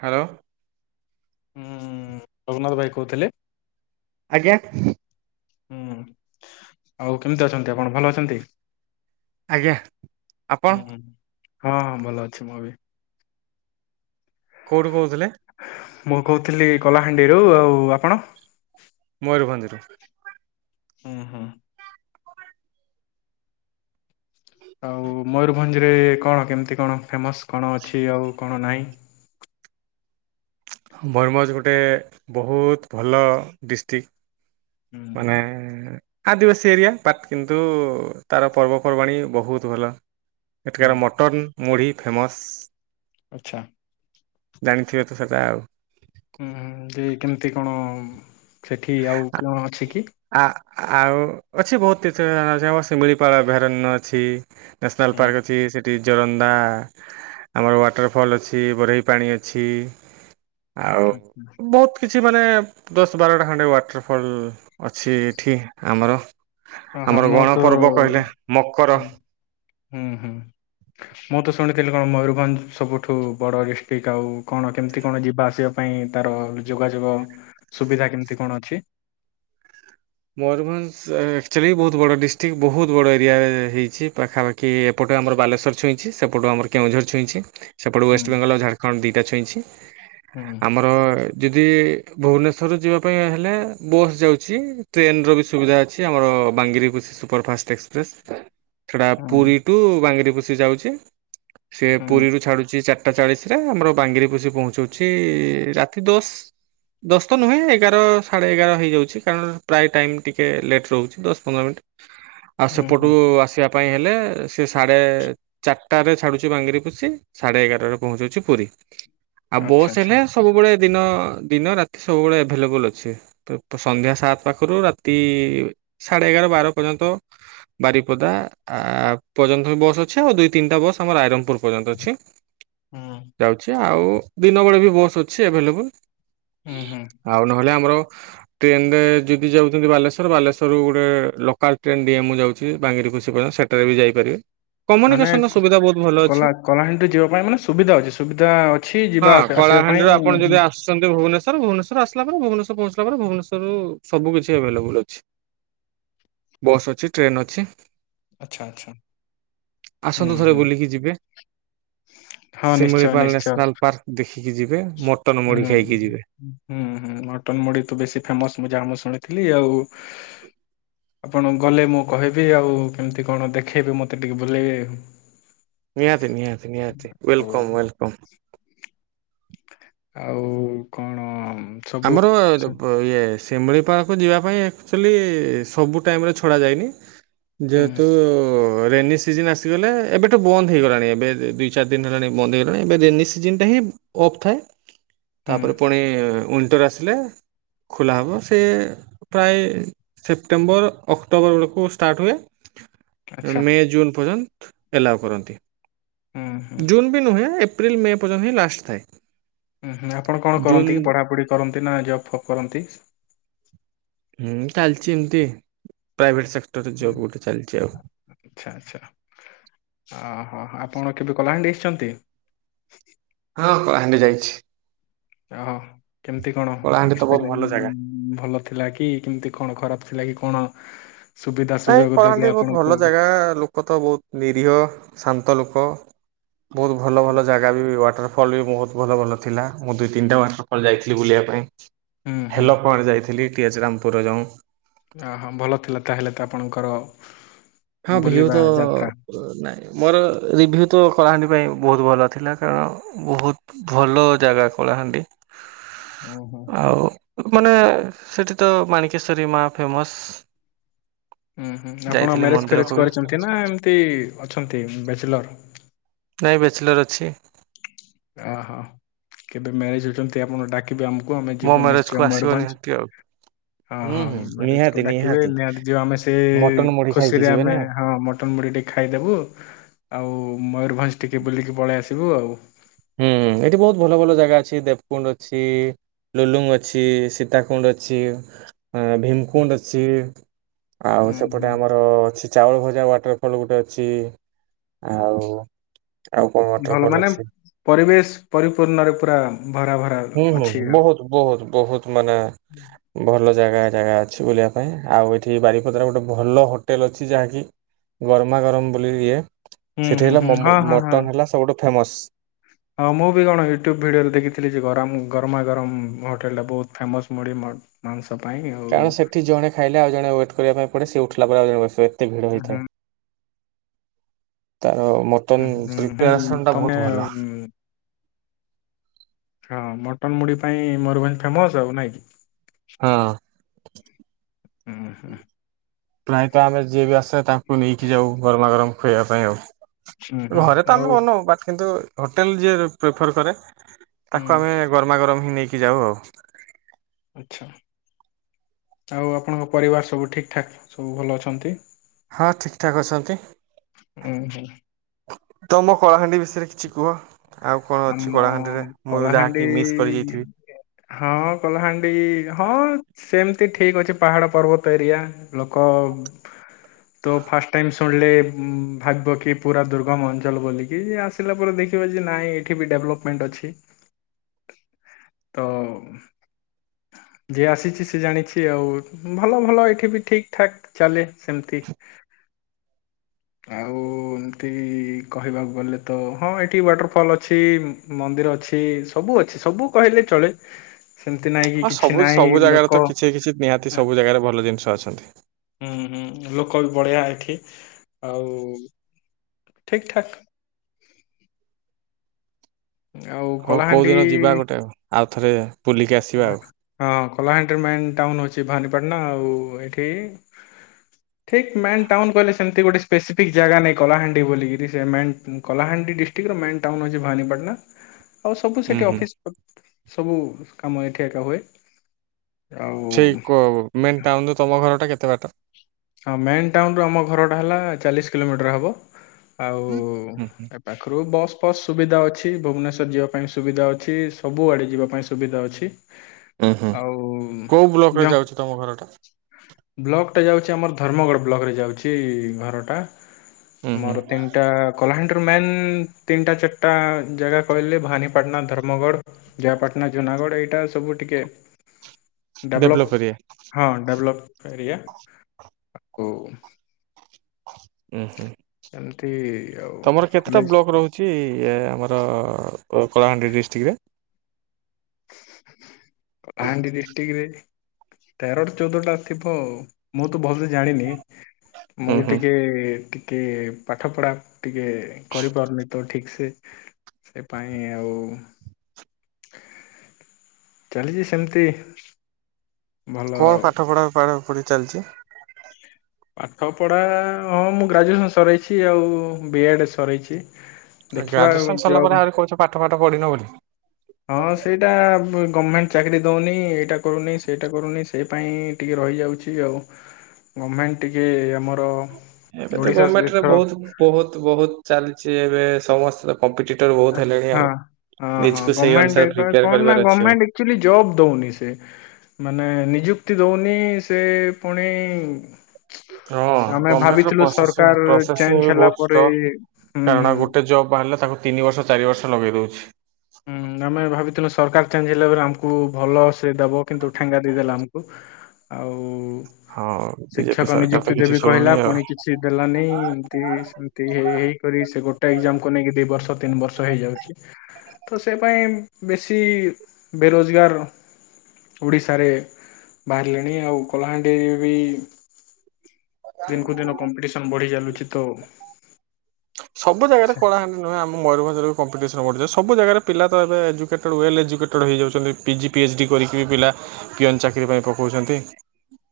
Hello, ହୁଁ-ଉ-ଉ ରଘୁନାଥ ଭାଇ କହୁଥିଲେ? ଆଜ୍ଞା, ହୁଁ ଆଉ କେମିତି ଅଛନ୍ତି ଆପଣ, ଭଲ ଅଛନ୍ତି? ଆଜ୍ଞା, ହୁଁ ହୁଁ ହଁ ହଁ ଭଲ ଅଛି ମୁଁ ବି। କୋଉଠୁ କହୁଥିଲେ? ମୁଁ କହୁଥିଲି କଳାହାଣ୍ଡିରୁ। ଆଉ ଆପଣ? ମୟୂରଭଞ୍ଜରୁ। ହୁଁ ହୁଁ। ଆଉ ମୟୂରଭଞ୍ଜ ରେ କଣ କେମିତି କଣ ଫେମସ କଣ ଅଛି ଆଉ କଣ ନାହିଁ? [unintelligible] ମୟୂରଭଞ୍ଜ ଗୋଟେ ବହୁତ ଭଲ ଡିଷ୍ଟ୍ରିକ୍ଟ। ହୁଁ ମାନେ-ଏ-ଏ ଆଦିବାସୀ ଏରିଆ ପାଟ୍ କିନ୍ତୁ ତାର ପର୍ବପର୍ବାଣି ବୋହୁତ ଭଲ। ଏଠିକାର ହୁଁ ମଟନ ମୁଢ଼ି ଫେମସ୍। ଆଚ୍ଛା। ଜାଣିଥିବେ ତ ସେଟା ଆଉ। ହୁଁ ହୁଁ ଯେ କେମିତି କଣ ସେଠି ଆଉ କିଅଣ ଅଛି କି। ଆ ଆଉ ଅଛି ବୋହୁତ ତିଥି ଆଁ ସେ ଆମର ସିମିଳିପାଳ ଅଭୟାରଣ୍ୟ ଅଛି। ନେଶ୍ନାଲ ପାର୍କ ଅଛି ସେ ଟି ଜୋରୋନ୍ଦା ଆମର ୱାଟରଫଲ୍ ଅଛି ବୋରେଇ ପାଣି ଅଛି। ଆଉ ବୋହୁତ କିଛି ମାନେ ଦଶ ବାରଟା ଖଣ୍ଡେ ୱାଟରଫଲ୍ ଅଛି ଏଠି ଆମର ହଁ ହଁ ଆମର ମୁଁ ଗଣ ତ ପର୍ବ କହିଲେ ମକର ଉଁହୁଁ ମୁଁ ତ ଶୁଣି ଥିଲି କଣ ମୟୂରଭଞ୍ଜ ସବୁଠୁ ବଡ଼ ଡିଷ୍ଟିକ୍ ଆଉ କଣ କେମିତି କଣ ଯିବା ଆସିବା ପାଇଁ ତାର ଯୋଗାଯୋଗୋ ସୁବିଧା କେମିତି କଣ ଅଛି। ମୟୂରଭଞ୍ଜ ଆକ୍ଚୋଲି ବୋହୁତ ବଡ଼ ଡିଷ୍ଟିକ୍ ବୋହୁତ ବଡ଼ ଏରିଆ ହେଇଛି ପାଖାପାଖି ଏପ ଟେ ଆମର ବାଲେଶ୍ୱର ଛୁଇଁଛି ସେପଟୁ ଆମର କେଉଁଝର ଛୁଇଁଛି। ସେପଟୁ ହୁଁ ୱେଷ୍ଟବେଙ୍ଗଲ ଆଉ ଝାରଖଣ୍ଡ ଦିଇଟା ଛୁଇଁଛି ହୁଁ ଆମର ଯଦି ଭୁବନେଶ୍ୱରରୁ ଯିବା ପାଇଁ ହେଲେ ବସ୍ ଯାଉଛି। ଟ୍ରେନର ବି ସୁବିଧା ଅଛି ଆମର ବାଙ୍ଗିରପୋଶି ସୁପରଫାଷ୍ଟ ଏକ୍ସପ୍ରେସ୍। ସେଟା ହୁଁ ପୁରୀ ଟୁ ବାଙ୍ଗିରପୋଶି ଯାଉଛି। ସେ ହୁଁ ପୁରୀରୁୁ ଛାଡୁଚି ଚାର୍ଟା ଚାଳିଶରେ ଆମର ବାଙ୍ଗିରପୋଶି ପହଞ୍ଚୁଛି ରାତି ଦଶ ଦଶ ତ ନୁହେଁ ଏଗାର ସାଢେ ଏଗାର ହେଇଯାଉଛି କାରଣ ପ୍ରାଏ ଟାଇମ୍ ଟିକେ ଲେଟ୍ ରୋହୁଛି ଦଶ ପନ୍ଦର ମିନିଟ୍ ଆଉ ହୁଁ ସେପଟୁ ହୁଁ ଆସିବା। ପାଇଁ ହେଲେ ସେ ସାଢ଼େ ଚାର୍ଟାରେ ଛାଡୁଛି ବାଙ୍ଗିରପୋଶି ସାଢ଼େ ଏଗାରରେ ପହଞ୍ଚୁଛି ପୁରୀ। ଆଉ ଆଚ୍ଛା ବସ୍ ଆଚ୍ଛା ହେଲେ ସବୁବୋଳେ ଦିନ ଦିନ ରାତି ସବୁବେଳେ ଏଭେଲେବୁଲ ଅଛି ପ ସନ୍ଧ୍ୟା ସାତ ପାଖୁରୁ ରାତି ସାଢ଼େ ଏଗାର ବାର ପର୍ଯ୍ୟନ୍ତ ବାରିପଦା ଆଁ ପର୍ଯ୍ୟନ୍ତ ବସ୍ ଅଛି। ଆଉ ଦୁଇ ତିନିଟା ବସ୍ ଆମର ରାଇରଙ୍ଗପୁରୁ ପର୍ଯ୍ୟନ୍ତ ଅଛି। ହୁଁ ଯାଉଛି ଆଉ ଦି ନମ୍ୱର୍ ବି ବସ୍ ଅଛି ଆଭେଲେବୁଲ୍। ହୁଁ ହୁଁ ଆଉ ନହେଲେ ଆମର ଟ୍ରେନରେ ଯି ବି ଯାଉଚନ୍ତି ବାଲେଶ୍ୱର ବାଲେଶ୍ୱରରୁ ଗୋଟେ ଲୋକାଲ୍ ଟ୍ରେନ୍ ଡିଏମ୍ ରୁ ଯାଉଛି ବାଙ୍ଗିରି ପଶି ପର୍ଯ ସେଠାରେ ବି ଯାଇପାରିବେ। ମାନେ କମ୍ୟୁନିକେସନର ସୁବିଧା ବହୁତ ଭଲ ଅଛି। କଲା କଲାହାଣ୍ଡିରେ ଯିବା ପାଇଁ ମାନେ ସୁବିଧା ଅଛି ସୁବିଧା ଅଛି ଯିବା ହଁ ପା କଳାହାଣ୍ଡିରୁ ଆପଣ ଯଦି ଆସୁଛନ୍ତି ଭୁବନେଶ୍ୱର ଭୁବନେଶ୍ୱର ଆସିଲା ପରେ ଭୁବନେଶ୍ୱର ପହଞ୍ଚିଲା ପରେ ଭୁବନେଶ୍ୱରରୁ ସବୁ କିଛି ଆଭେଲେବୁଲ ଅଛି ବସ୍ ଅଛି ଟ୍ରେନ ଅଛି। ଆଚ୍ଛା ଆଚ୍ଛା। ହୁଁ ଆସନ୍ତୁ ଥରେ ହୁଁ ବୁଲିକି ଯିବେ। ହଁ ନିଶ୍ଚୟ ଶିମିଳିପାଲ ନିଶ୍ଚୟ ନେଶ୍ନାଲ୍ ପାର୍କ ଦେଖିକି ଯିବେ ମଟନ ମୁଢ଼ି ଖାଇକି ଯିବେ। ଉଁହୁଁ ମଟନ୍ ମୁଢି ତ ବେଶ ଫେମସ ମୁଁ ଯାହା ମୁଁ ଶୁଣି ଥିଲି ଆଉ ଆପଣ ଗଲେ ମୁଁ କହିବି ଆଉ ଏମିତି କଣ ଦେଖେଇବେ ମୋତେ ଟିକେ ବୁଲେଇବେ ଆଉ। ନିହାତି ନିହାତି ନିହାତି ୱେଲକମ୍ ୱେଲକମ୍। ଆଉ କଣ ସବୁ ଆମର ହୁଁ ଲୋ ଇଏ ସି ଶିମିଳିପାଳକୁ ଯିବା ପାଇଁ ଆକ୍ଚୋଲି ସବୁ ଟାଇମରେ ଛଡ଼ାଯାଇନି। ଯେହେତୁ ରେନି ସିଯିନ୍ ଆସିଗଲେ ଏବେ ତ ବନ୍ଦ ହେଇଗଲାଣି ଏବେ ଦୁଇ ଚାରି ଦିନି ହେଲାଣି ବନ୍ଦ ହେଇଗଲାଣି ଏବେ ରେନି ସିଯିନ୍ ଟା ହିଁ ଅଫ୍ ଥାଏ ହୁଁ ତାପରେ ପୁଣି ୱିଣ୍ଟର ଆସିଲେ ଖୋଲା ହବ ସେଏ ପ୍ରାଏ ସେପ୍ଟେମ୍ବର ଅକ୍ଟୋବର ବେଳକୁ ଷ୍ଟାର୍ଟ ହୁଏ। ଆଚ୍ଛା ମେ ଜୁନ୍ ପର୍ଯ୍ୟନ୍ତ ଏଲୋଉ କରନ୍ତି। ହୁଁ ହୁଁ ଜୁନ୍ ବି ନୁହେଁ ଏପ୍ରିଲ ମେ ପର୍ଯ୍ୟନ୍ତ ହିଁ ଲାଷ୍ଟ ଥାଏ। ହୁଁ ହୁଁ ଆପଣ କଣ ଜୁନ୍ କରନ୍ତି କି ପଢାପଢି କରନ୍ତି ନା ଜବ ଫବ କରନ୍ତି? ହୁଁ ଚାଲିଛି ଏମିତି ପ୍ରାଇଭେଟ ସେକ୍ଟ ହ ଆଛା ଆଛା ହ ହୋ ଆପଣ କେବେ କଳାହାଣ୍ଡି ଆସିଛନ୍ତି। ହଁ କଳାହାଣ୍ଡି ଯାଇଛି। ଓହୋ କେମତି କଣ? କଳାହାଣ୍ଡି ତ ବହୁତ ଏକ୍ସପିରିଏସ ଭଲ ଜାଗା। ଭଲ ଥିଲା କି କେମତି କଣ ଖରାପ ଥିଲା କି କଣ? ସୁବିଧା ନାଇଁ ସୁଯୋଗ ଦେଲେ କଳାହାଣ୍ଡି ବହୁତ ଆପଣଙ୍କୁ ଭଲ ହୁଁ ଜାଗା, ଲୋକ ତ ବହୁତ ନିରୀହ ଶାନ୍ତ ଲୋକ। ବହୁତ ଭଲ ଭଲ ଜାଗା ବି, ୱାଟର ଫଲ ବି ବହୁତ ଭଲ ଭଲ। ଥିଲା, ମୁଁ ଦୁଇ ତିନିଟା ମାସ ପରେ ଯାଇଥିଲି ବୁଲିବା ପାଇଁ, ହୁଁ [unintelligible] ଯାଇଥିଲି। [unintelligible] ରାମପୁର ଯାଉଁ। ହଁ ଭଲ ଥିଲା ତାହେଲେ ତ ଆପଣଙ୍କର ହଁ ଭିଉ ବୁଲିବା ତ ଯାତ୍ରା ନାଇଁ ମୋର ରିଭି୍ୟୁ ତ କଳାହାଣ୍ଡି ପାଇଁ ବହୁତ ଭଲ ଥିଲା, କାରଣ ବହୁତ ଭଲ ଜାଗା କଳାହାଣ୍ଡି। ଉଁ ହୁଁ ଆଉ ମାନେ ସେଠି ତ ମାଣିକେଶ୍ୱରୀ ମା ଫେମସ। ହୁଁ ହୁଁ ଆପଣ ମ୍ୟାରେଜ ଫେରେଜ ବି କରିଛନ୍ତି ନା ଏମତି ଅଛନ୍ତି ବ୍ୟାଚଲର? ବ୍ୟାଚଲର ଅଛି। ଅହୋ, କେବେ ମ୍ୟାରେଜ ହଉଛନ୍ତି ଆପଣ ଡାକି? ଆମକୁ ଆମେ ମୋ ଯିବୁ ମ୍ୟାରେଜକୁ ନିଶ୍ଚୟ ଆସିବ ମୟୂରଭଞ୍ଜ। ନିହାତି ଆଉ। ହଁ ହୁଁ ହଁ ହୁଁ ମ୍ୟାରେଜ ନିହାତି କୁ ଡାକିବେ ନିହାତି, ଯିବ ଆମେ ସେ ମଟନ ମୁଢି ଖାଇକି ଖୁସିରେ ଯିବେ ଆମେ ନା। ହଁ ମଟ ଟିକେ ଖାଇଦବୁ ଆଉ ମୟରଭଞ୍ଜ ଟିକେ ବୁଲିକି ପଳେଇ ଆସିବୁ ଆଉ ହୁଁ, ଏଠି ବହୁତ ଭଲ ଭଲ ଜାଗା ଅଛି ଦେବକୁଣ୍ଡ ଅଛି ଲୁଲୁଙ୍ଗ ଅଛି, ସୀତାକୁଣ୍ଡ ଅଛି। ଭୀମକୁଣ୍ଡ ଅଛି ଆଉ ହୁଁ ସେପଟେ ହୁଁ ଆମର ଅଛି ଚାଉଳ ଭଜା ୱାଟରଫଲ୍ ଗୋଟେ ଅଛି ଆଉ ଆଉ କଣ ଭଲ ୱାଟରଫଲ ମାନେ ଅଛି? ପରିବେଶ ପରିପୂର୍ଣ୍ଣରେ ପୁରା ଭରା ଭରା ହୁଁ ଅଛି ହୁଁ ଆଉ। ବହୁତ ବହୁତ ବହୁତ ମାନେ ଭଲ ଜାଗା ଜାଗା ଅଛି ବୁଲିବା ପାଇଁ ଆଉ ଏଠି ବାରିପଦାରେ ଗୋଟେ ଭଲ ହୋଟେଲ ଅଛି ଯାହାକି ଗରମ ଗରମ ବୋଲି ଇଏ, ହୁଁ ସେଠି ହୁଁ ହେଲା ହୁଁ ହଁ ହଁ ହଁ ମଟନ ହେଲା ସବୁଠୁ ଫେମସ। ହଁ ମୁଁ ବି କଣ ୟୁଟ୍ୟୁବ ଭିଡିଓରେ ଦେଖିଥିଲି ଯେ ଗରମ ଗରମ ଗରମ ହୋଟେଲ ଟା ବହୁତ ଫେମସ ମୁଢି ମ [unintelligible] ଆଉ ହୁଁ କାରଣ ସେଠି ଜଣେ ଖାଇଲେ, ଆଉ ଜଣେ ୱେଟ୍ କରିବା ପାଇଁ ପଡ଼େ, ସେ ଉଠିଲା ପରେ ଆଉ ଜଣେ ବ ଏତେ ଭିଡ଼ ହୋଇଥାଏ। ହୁଁ। ତ ମଟନ ପ୍ରିପାରେସନ ଟା ତମେ ବହୁତ ଭଲ। ହଁ ମଟନ ମୁଢ ପାଇଁ ମୟୂରଭଞ୍ଜ ଫେମସ ଆଉ ନାଇଁ କି? ହୁଁ ହୁଁ ପ୍ରାୟତଃ ଆମେ ଯିଏ ବି ଆସେ ତାଙ୍କୁ ନେଇକି ଯାଉ ଗରମା ଗରମ ଖୁଆଇବା ପାଇଁ ଆଉ, ହୁଁ ହୁଁ ଘରେ ତ ଆମେ ଆଉ ବନଉ ବଟ୍ କିନ୍ତୁ ହୋଟେଲ ଯିଏ ପ୍ରିଫର୍ କରେ। ତାକୁ ହୁଁ ଆମେ ଗରମ ଗରମ ହିଁ ନେଇକି ଯାଉ ଆଉ ଆଛା, ଆଉ ଆପଣଙ୍କ ପରିବାର ସବୁ ଠିକ ଠାକ ସବୁ ଭଲ ଅଛନ୍ତି। ହଁ ଠିକ ଠାକ୍ ଅଛନ୍ତି। ଉଁ ହୁଁ ତମ କଳାହାଣ୍ଡି ବିଷୟରେ କିଛି କୁହ? ଆଉ କଣ ଅଛି ଆମ କଳାହାଣ୍ଡିରେ ମୁଁ କଳାହାଣ୍ଡି ଯାହାକି ମିସ୍ କରିଯାଇଥିବି? ହଁ କଳାହାଣ୍ଡି, ହଁ ସେମ ଠିକ ଅଛି ପାହାଡ ପର୍ବତ ଏରିଆ, ଲୋକ ତ ଫାଷ୍ଟ ଟାଇମ ଶୁଣିଲେ ଭାଗିବ କି ପୁରା ଦୁର୍ଗମ ଅଞ୍ଚଳ ବୋଲିକି ଆସିଲା ପରେ ଦେଖିବା ଯେ ନାଇଁ ଏଠି ବି ଡେଭଲପମେଣ୍ଟ ଅଛି, ତ ଯିଏ ଆସିଛି, ସେ ଜାଣିଛି ଆଉ ଭଲ ଭଲ ଏଇଠି ବି ଠିକ ଠାକ୍ ଚାଲେ। ସେମିତି ଆଉ ଏମତି କହିବାକୁ ଗଲେ ତ ହଁ ଏଠି ୱାଟରଫଲ୍ ଅଛି। ଅଛି ମନ୍ଦିର ଅଛି ସବୁ ଅଛି ସବୁ କହିଲେ ଚଳେ। ସେମିତି ନାହିଁ କି ହଁ କିଛି ସବୁ ନାହିଁ ସବୁ ଜାଗାରେ ତ ଲୋକ କିଛି କିଛି ନିହାତି ସବୁ ଜାଗାରେ ଭଲ ଜିନିଷ ଅଛନ୍ତି। ହୁଁ ହୁଁ ଲୋକ ବି ବଢିଆ ଏଠି ଆଉ। ଠିକ ଠାକ। ଆଉ ହଉ କୋଉ ଦିନ କଳାହାଣ୍ଡି ଯିବା ଗୋଟେ ଆଉଥରେ। ହଁ କଳାହାଣ୍ଡି ମେନ ଟାଉନ ଅଛି। ଅଛି ଭାନିପାଟଣା ଆଉ ଏଇଠି। ଠିକ ମେନ ଟାଉନ କହିଲେ ସେମିତି ଗୋଟେ ସ୍ପେସିଫିକ୍ ଜାଗା ନାଇଁ କଳାହାଣ୍ଡି ବୋଲିକିରି କଳାହାଣ୍ଡି ଡିଷ୍ଟ୍ରିକ୍ଟର ମେନ୍ ଟାଉନ ଅଛି ଭାନିପଟଣା। ଆଉ ସବୁ ହୁଁ ସେଠି ହୁଁ ଅଫିସ ସବୁ କାମ ଏଠି ଏକା ହୁଏ। ଆଉ ସେଇ ମେନ୍ ଟାଉନ ତମ ଘର ଟା କେତେ ବାଟ? ହଁ ମେନ୍ ଟାଉନ୍ ରୁ ଆମ ଘରଟା ହେଲା ଚାଳିଶ କିଲୋମିଟର ହେବ। ଆଉ ହୁଁ ହୁଁ। ଏ ପାଖରୁ ବସ୍ ଫସ୍ ସୁବିଧା ଅଛି। ଅ ଭୁବନେଶ୍ଵର ଯିବା ପାଇଁ ସୁବିଧା ଅଛି ସବୁ ଆଡେ ଯିବା ପାଇଁ ସୁବିଧା ଅଛି। ଉଁ ହୁଁ। ଆଉ କୋଉ ବ୍ଲକରେ ଯ ଯାଉଛି ତମ ଘରଟା? ବ୍ଲକଟା ଯାଉଛି ଆମର ଧର୍ମଗଡ଼ ବ୍ଲକରେ ଯାଉଛି ଘରଟା। ଉଁ ହୁଁ ଆମର ତିନିଟା କଳାହାଣ୍ଡି ମେନ୍ ତିନିଟା ଚାରିଟା ଜାଗା କହିଲେ ଭାନିପାଟଣା ଧର୍ମଗଡ ଜୟପାଟଣା ଯୋଉ ନୟାଗଡ଼ ଏଇଟା ସବୁ ଟିକେ ଡେଭଲପ ଡେଭଲପ୍ ଏରିଆ। ହଁ ଡେଭଲପ। କାରିଆ ଆ ଉ। ଉୁଁ ହୁଁ। ଏମିତି ତମର କେତେଟା ବ୍ଲକ ରହୁଛି ଆମର କଳାହାଣ୍ଡି ଡିଷ୍ଟିକିରେ। କଳାହାଣ୍ଡି ଡିଷ୍ଟ୍ରିକ୍ଟରେ ତେରଟା ଚଉଦଟା ଥିବ ମୁଁ ତ ଭଲସେ ଜାଣିନି। ମୁଁ ହୁଁ ହୁଁ। ଟିକେ କି ପାଠ ପଢ଼ା ଟିକେ କରିପାରୁନି ତ ଠିକ୍ ସେ ସେ ପାଇଁ ଆଉ ଚାଲିଛି ସେମିତି। କଣ ଭଲ ପାଠ ପଢା ପୁଢି ଚାଲିଛି? ପାଠପଢ଼ା ହଁ ମୁଁ ଗ୍ରାଜୁଏସନ୍ ସରାଇଛି ଆଉ ବି ଏଡ଼୍ ସରେଇଛି। ଗ୍ରାଜୁଏସନ ସରିଲା ପରେ ଆହୁରି କହୁଛ ପାଠ ଫାଠ ପଢିନ ବୋଲି। ହଁ ସେଇଟା ବ ଗମେଣ୍ଟ ଚାକିରି ଦଉନି ଏଇଟା କରୁନି ସେଇଟା କରୁନି ସେ ପାଇଁ ଟିକେର ରହିଯାଉଛି ଆଉ ଗମେଣ୍ଟ ଟିକେ ଆମର ଏବେ ତ ଓଡିଶା ଗମେଣ୍ଟରେ ସହିତ ବହୁତ୍ ବହୁତ୍ ବହୁତ୍ ଚାଲିଛି ଏବେ ସମସ୍ତ ବହୁତ୍ ହେଲେଣି ଆଉ। ଅ ହଁ ନିଜକୁ ସେଇ ଗମେଣ୍ଟ ଅନୁସାରେ ଏବେ ପ୍ରିପେୟାର କଣ ନା କରିବାର ଅଛି ଆଉ। ଗମେଣ୍ଟ ଆକ୍ଟୁଲି ଜବ ଦଉନି ସେ। ମାନେ ନିଯୁକ୍ତି ଦଉନି ସେ ପୁଣି ହଁ ଆମେ ଗଭର୍ଣ୍ଣମେଣ୍ଟର ଭାବିଥିଲୁ ପ୍ରୋସେସିଂ ସରକାର ପ୍ରୋସେସିଂ ଚେଞ୍ଜ ବି ହେଲା ବହୁତ ପରେ ସ୍ଲୋ ହୁଁ କାରଣ ହୁଁ। ଗୋଟେ ଜବ୍ ବାହାରିଲେ ତାକୁ ତିନି ବର୍ଷ ଚାରି ବର୍ଷ ଲଗେଇ ଦଉଛି। ହୁଁ ଆମେ ଭାବିଥିଲୁ ସରକାର ଚେଞ୍ଜ ହେଲା ପରେ ଆମକୁ ଭଲ ସେ ଦବ କିନ୍ତୁ ଠେଙ୍ଗା ଦେଇଦେଲା ଆମକୁ। ଆଉ ହଁ। ବିଜେପି ଶିକ୍ଷକ ସରକାର ତ ନିଯୁକ୍ତି କିଛି ଦେବି କହିଲା ଶୁଣୁନି ଆଉ। ପୁଣି କିଛି ଦେଲାନି ଏମତି ସେମତି ହେଇ ହେଇ କରି ସେ ଗୋଟେ ଗୋଟେ ଏକ୍ଜାମକୁ ନେଇକି ଦି ବର୍ଷ ତିନି ବର୍ଷ ହେଇଯାଉଛି। ତ ସେଇ ପାଇଁ ବେଶୀ ବେରୋଜଗାର ଓଡ଼ିଶାରେ ବାହାରିଲେଣି ଆଉ କଳାହାଣ୍ଡିରେ ବି ଦିନକୁ ଦିନ କମ୍ପିଟିସନ ବଢ଼ି ଚାଲୁଛି ତ ସବୁ ଜାଗାରେ କଳାହାଣ୍ଡି ନୁହେଁ ଆମ ମୟୂରଭଞ୍ଜରେ କମ୍ପିଟିସନ ବଢିଯାଉଛି। ସବୁ ଜାଗାରେ ପିଲା ତ ଏବେ ଏଜୁେଟେଡ଼୍ ୱେଲ୍ ଏଜକେଟେଡ଼୍ ହେଯାଉଛନ୍ତି ପିଜି ପିଏଚ୍ କରିକି ବି ପିଲା ପିଅନ ଚାକିରି [unintelligible] ପାଇଁ ପକଉଛନ୍ତି?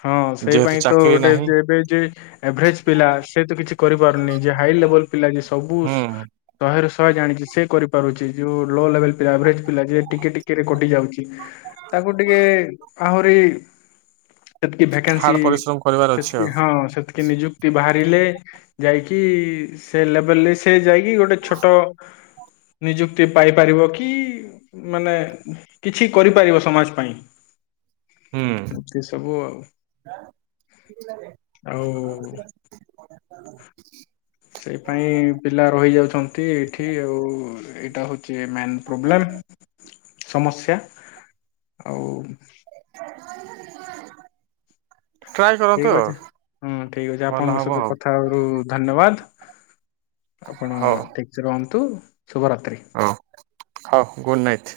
ହଁ ସେଇ ଯେହେତୁ ପାଇଁ ତ ଚାକିରି ଗୋଟେ ନାହିଁ ଏବେ ଯ ଏଭରେଜ ପିଲା ସେ ତ କିଛି କରିପାରୁନି ଯେ ହାଇଲେବଲ ପିଲା ସବୁ ହୁଁ ଶହେ ରୁ ସ ଜାଣିଛି ସେ କରିପାରୁଛି ଯେଉଁ ଲୋ ଲେବୁଲ୍ ପିଲା ଉପରେ ପିଲା ଯେ ଟିକେ ଟିକେରେ କଟି ଯାଉଛି ତାକୁ ଟିକେ ଆହୁରି ସେତିକି ଭେକେନ୍ସି ହାର୍ଡ଼ ପରିଶ୍ରମ କରିବାର ଅଛି ସେତିକି ଆଉ। ହଁ ସେତିକି ନିଯୁକ୍ତି ବାହାରେ ଲେ ଯାଇକି ସେ ଲେବଲ ସେ ଯାଇକି ଗୋଟେ ଛୋଟ ନିଯୁକ୍ତି ପାଇପାରିବ କି ମାନେ କିଛି କରିପାରିବ ସମାଜ ପାଇଁ ହୁଁ ଏମିତି ସବୁ ଆଉ। ଆଉ [unintelligible] ସେଇ ପାଇଁ ପିଲା ରହି ଯାଉଛନ୍ତି ଏଇଠି ଆଉ ଏଇଟା ହଉଛି ମେନ୍ ପ୍ରୋବ୍ଲେମ। ସମସ୍ୟା ଆଉ [unintelligible] କରନ୍ତୁ ଠିକ ଆଉ ଅଛ ହୁଁ ଠିକ ଅଛି ଭଲ ଆପଣଙ୍କ ହବ ସହିତ ଆଉ କଥାବାରୁ ଧନ୍ୟବାଦ। ଆପଣ ଠିକ ସେ ରୁହନ୍ତୁ। ଶୁଭରାତ୍ରି। ହଁ ହଉ ଗୁଡ଼ ନାଇଟ୍।